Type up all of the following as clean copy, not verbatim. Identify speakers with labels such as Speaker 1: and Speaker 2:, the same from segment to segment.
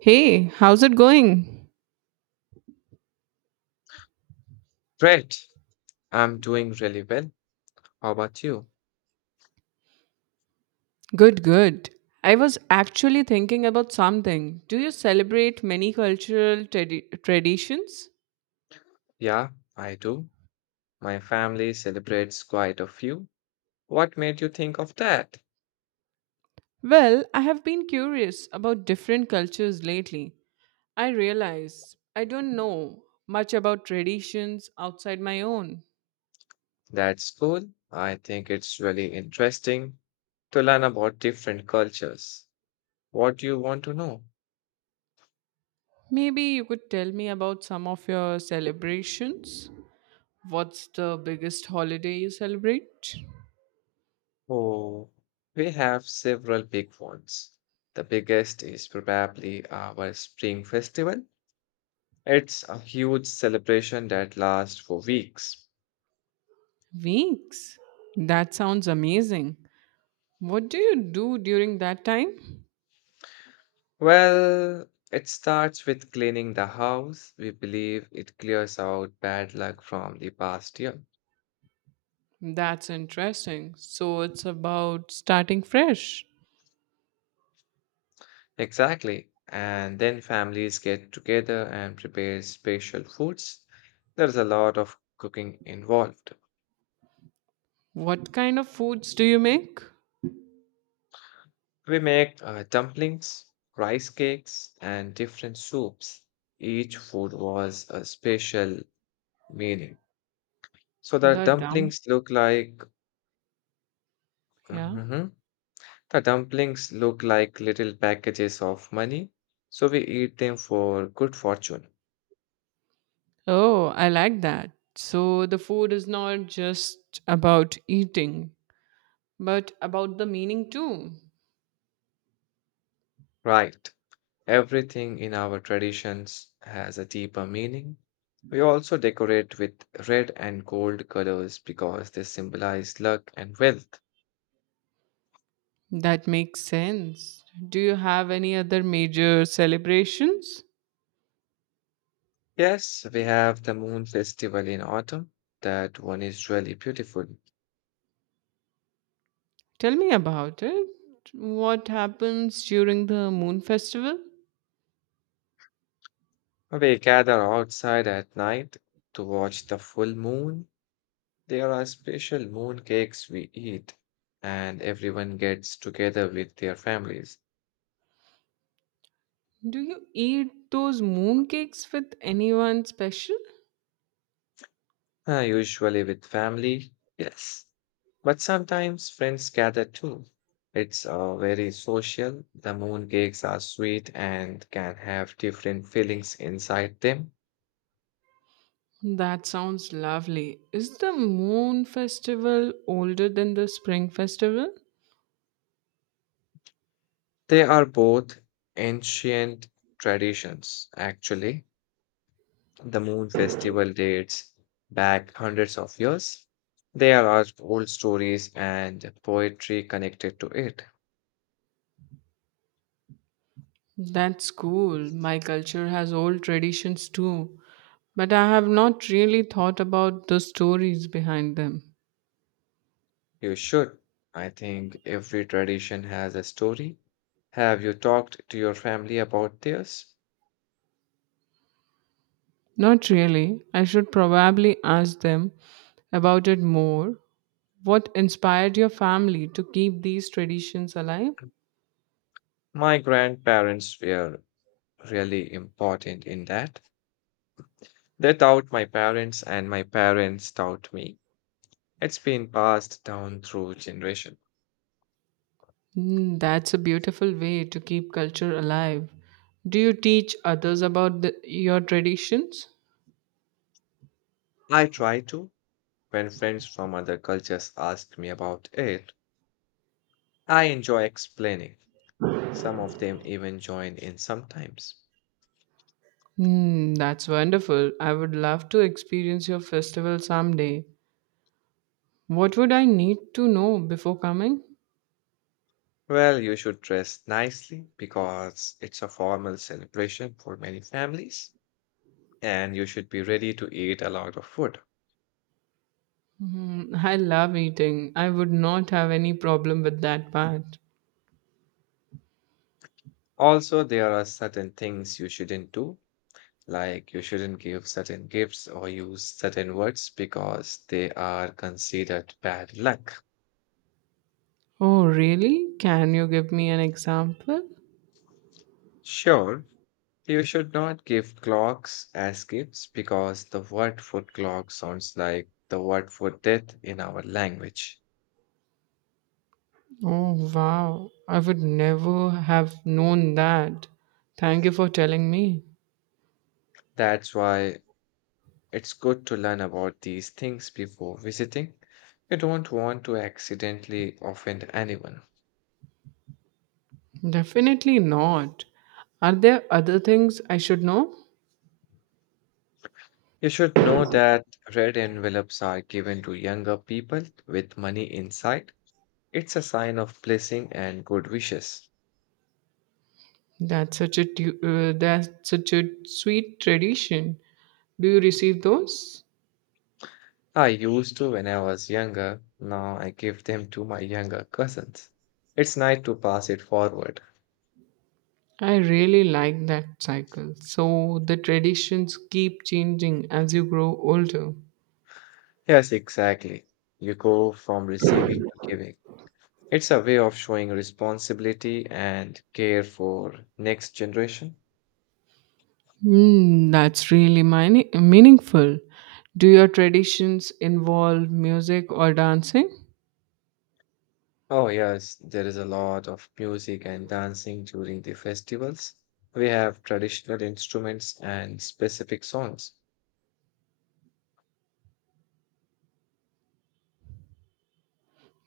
Speaker 1: Hey, how's it going?
Speaker 2: Great. I'm doing really well. How about you?
Speaker 1: Good, good. I was actually thinking about something. Do you celebrate many cultural traditions?
Speaker 2: Yeah, I do. My family celebrates quite a few. What made you think of that?
Speaker 1: Well, I have been curious about different cultures lately. I realize I don't know much about traditions outside my own.
Speaker 2: That's cool. I think it's really interesting to learn about different cultures. What do you want to know?
Speaker 1: Maybe you could tell me about some of your celebrations. What's the biggest holiday you celebrate?
Speaker 2: Oh, we have several big ones. The biggest is probably our Spring Festival. It's a huge celebration that lasts for weeks.
Speaker 1: Weeks. That sounds amazing. What do you do during that time?
Speaker 2: Well, it starts with cleaning the house. We believe it clears out bad luck from the past year.
Speaker 1: That's interesting. So it's about starting fresh.
Speaker 2: Exactly. And then families get together and prepare special foods. There's a lot of cooking involved.
Speaker 1: What kind of foods do you make?
Speaker 2: We make dumplings, rice cakes, and different soups. Each food was a special meaning. So the
Speaker 1: The dump,
Speaker 2: dumplings look like.
Speaker 1: yeah.
Speaker 2: Mhm. The dumplings look like little packages of money, so we eat them for good fortune.
Speaker 1: Oh, I like that. So the food is not just about eating, but about the meaning too.
Speaker 2: Right. Everything in our traditions has a deeper meaning. We also decorate with red and gold colors because they symbolize luck and wealth.
Speaker 1: That makes sense. Do you have any other major celebrations?
Speaker 2: Yes, we have the moon festival in autumn. That one is really beautiful.
Speaker 1: Tell me about it. What happens during the moon festival?
Speaker 2: We gather outside at night to watch the full moon. There are special mooncakes we eat, and everyone gets together with their families.
Speaker 1: Do you eat those mooncakes with anyone special?
Speaker 2: Usually with family, yes. But sometimes friends gather too. It's very social. The mooncakes are sweet and can have different feelings inside them.
Speaker 1: That sounds lovely. Is the moon festival older than the spring festival?
Speaker 2: They are both ancient traditions, actually. The moon festival dates back hundreds of years. There are old stories and poetry connected to it.
Speaker 1: That's cool. My culture has old traditions too. But I have not really thought about the stories behind them.
Speaker 2: You should. I think every tradition has a story. Have you talked to your family about theirs?
Speaker 1: Not really. I should probably ask them about it more. What inspired your family to keep these traditions alive?
Speaker 2: My grandparents were really important in that. They taught my parents, and my parents taught me. It's been passed down through generation.
Speaker 1: Mm, that's a beautiful way to keep culture alive. Do you teach others about your traditions?
Speaker 2: I try to. When friends from other cultures ask me about it, I enjoy explaining. Some of them even join in sometimes.
Speaker 1: Mm, that's wonderful. I would love to experience your festival someday. What would I need to know before coming?
Speaker 2: Well, you should dress nicely because it's a formal celebration for many families, and you should be ready to eat a lot of food.
Speaker 1: Mm, I love eating. I would not have any problem with that part.
Speaker 2: Also, there are certain things you shouldn't do, like you shouldn't give certain gifts or use certain words because they are considered bad luck.
Speaker 1: Oh, really? Can you give me an example?
Speaker 2: Sure, you should not give clocks as gifts because the word for clock sounds like the word for death in our language.
Speaker 1: Oh, wow. I would never have known that. Thank you for telling me.
Speaker 2: That's why it's good to learn about these things before visiting. You don't want to accidentally offend anyone.
Speaker 1: Definitely not. Are there other things I should know?
Speaker 2: You should know that red envelopes are given to younger people with money inside. It's a sign of blessing and good wishes.
Speaker 1: That's such a sweet tradition. Do you receive those?
Speaker 2: I used to when I was younger. Now I give them to my younger cousins. It's nice to pass it forward.
Speaker 1: I really like that cycle. So the traditions keep changing as you grow older.
Speaker 2: Yes, exactly. You go from receiving to giving. It's a way of showing responsibility and care for next generation.
Speaker 1: Hmm, that's really meaningful. Do your traditions involve music or dancing?
Speaker 2: Oh yes, there is a lot of music and dancing during the festivals. We have traditional instruments and specific songs.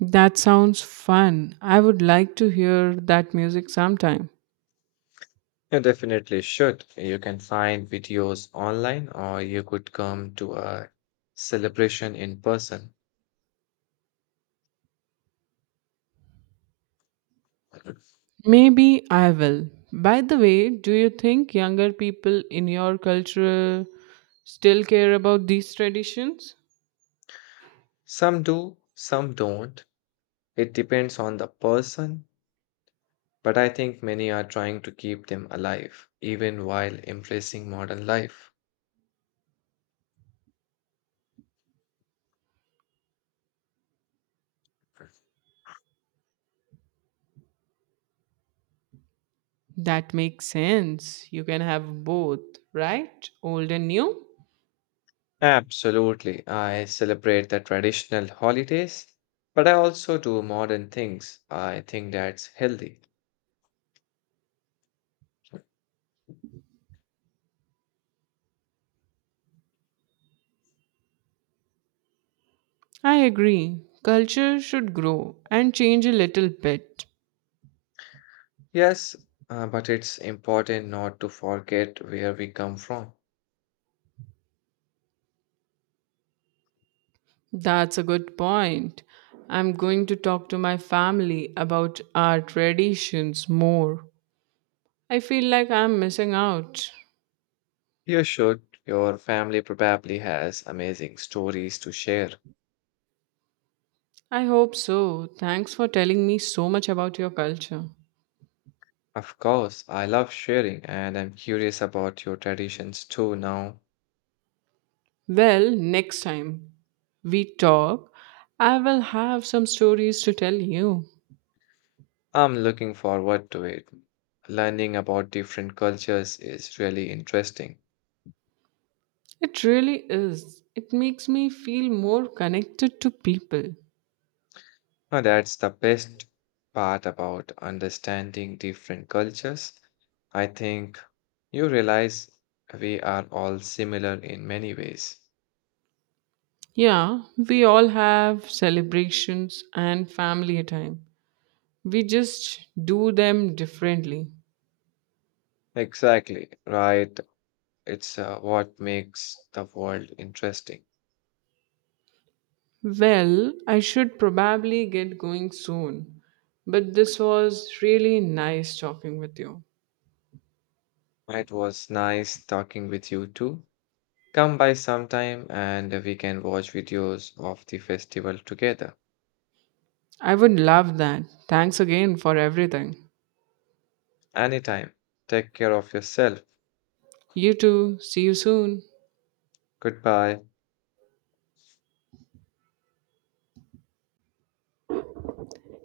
Speaker 1: That sounds fun. I would like to hear that music sometime.
Speaker 2: You definitely should. You can find videos online or you could come to a celebration in person.
Speaker 1: Maybe I will. By the way, do you think younger people in your culture still care about these traditions?
Speaker 2: Some do, some don't. It depends on the person, but I think many are trying to keep them alive, even while embracing modern life.
Speaker 1: That makes sense. You can have both, right? Old and new?
Speaker 2: Absolutely. I celebrate the traditional holidays, but I also do modern things. I think that's healthy.
Speaker 1: I agree. Culture should grow and change a little bit.
Speaker 2: Yes, but it's important not to forget where we come from.
Speaker 1: That's a good point. I'm going to talk to my family about our traditions more. I feel like I'm missing out.
Speaker 2: You should. Your family probably has amazing stories to share.
Speaker 1: I hope so. Thanks for telling me so much about your culture.
Speaker 2: Of course, I love sharing and I'm curious about your traditions too now.
Speaker 1: Well, next time we talk, I will have some stories to tell you.
Speaker 2: I'm looking forward to it. Learning about different cultures is really interesting.
Speaker 1: It really is. It makes me feel more connected to people.
Speaker 2: Now, that's the best part about understanding different cultures. I think you realize we are all similar in many ways.
Speaker 1: Yeah, we all have celebrations and family time. We just do them differently.
Speaker 2: Exactly, right? It's what makes the world interesting.
Speaker 1: Well, I should probably get going soon, but this was really nice talking with you.
Speaker 2: It was nice talking with you too. Come by sometime and we can watch videos of the festival together.
Speaker 1: I would love that. Thanks again for everything.
Speaker 2: Anytime. Take care of yourself.
Speaker 1: You too. See you soon.
Speaker 2: Goodbye.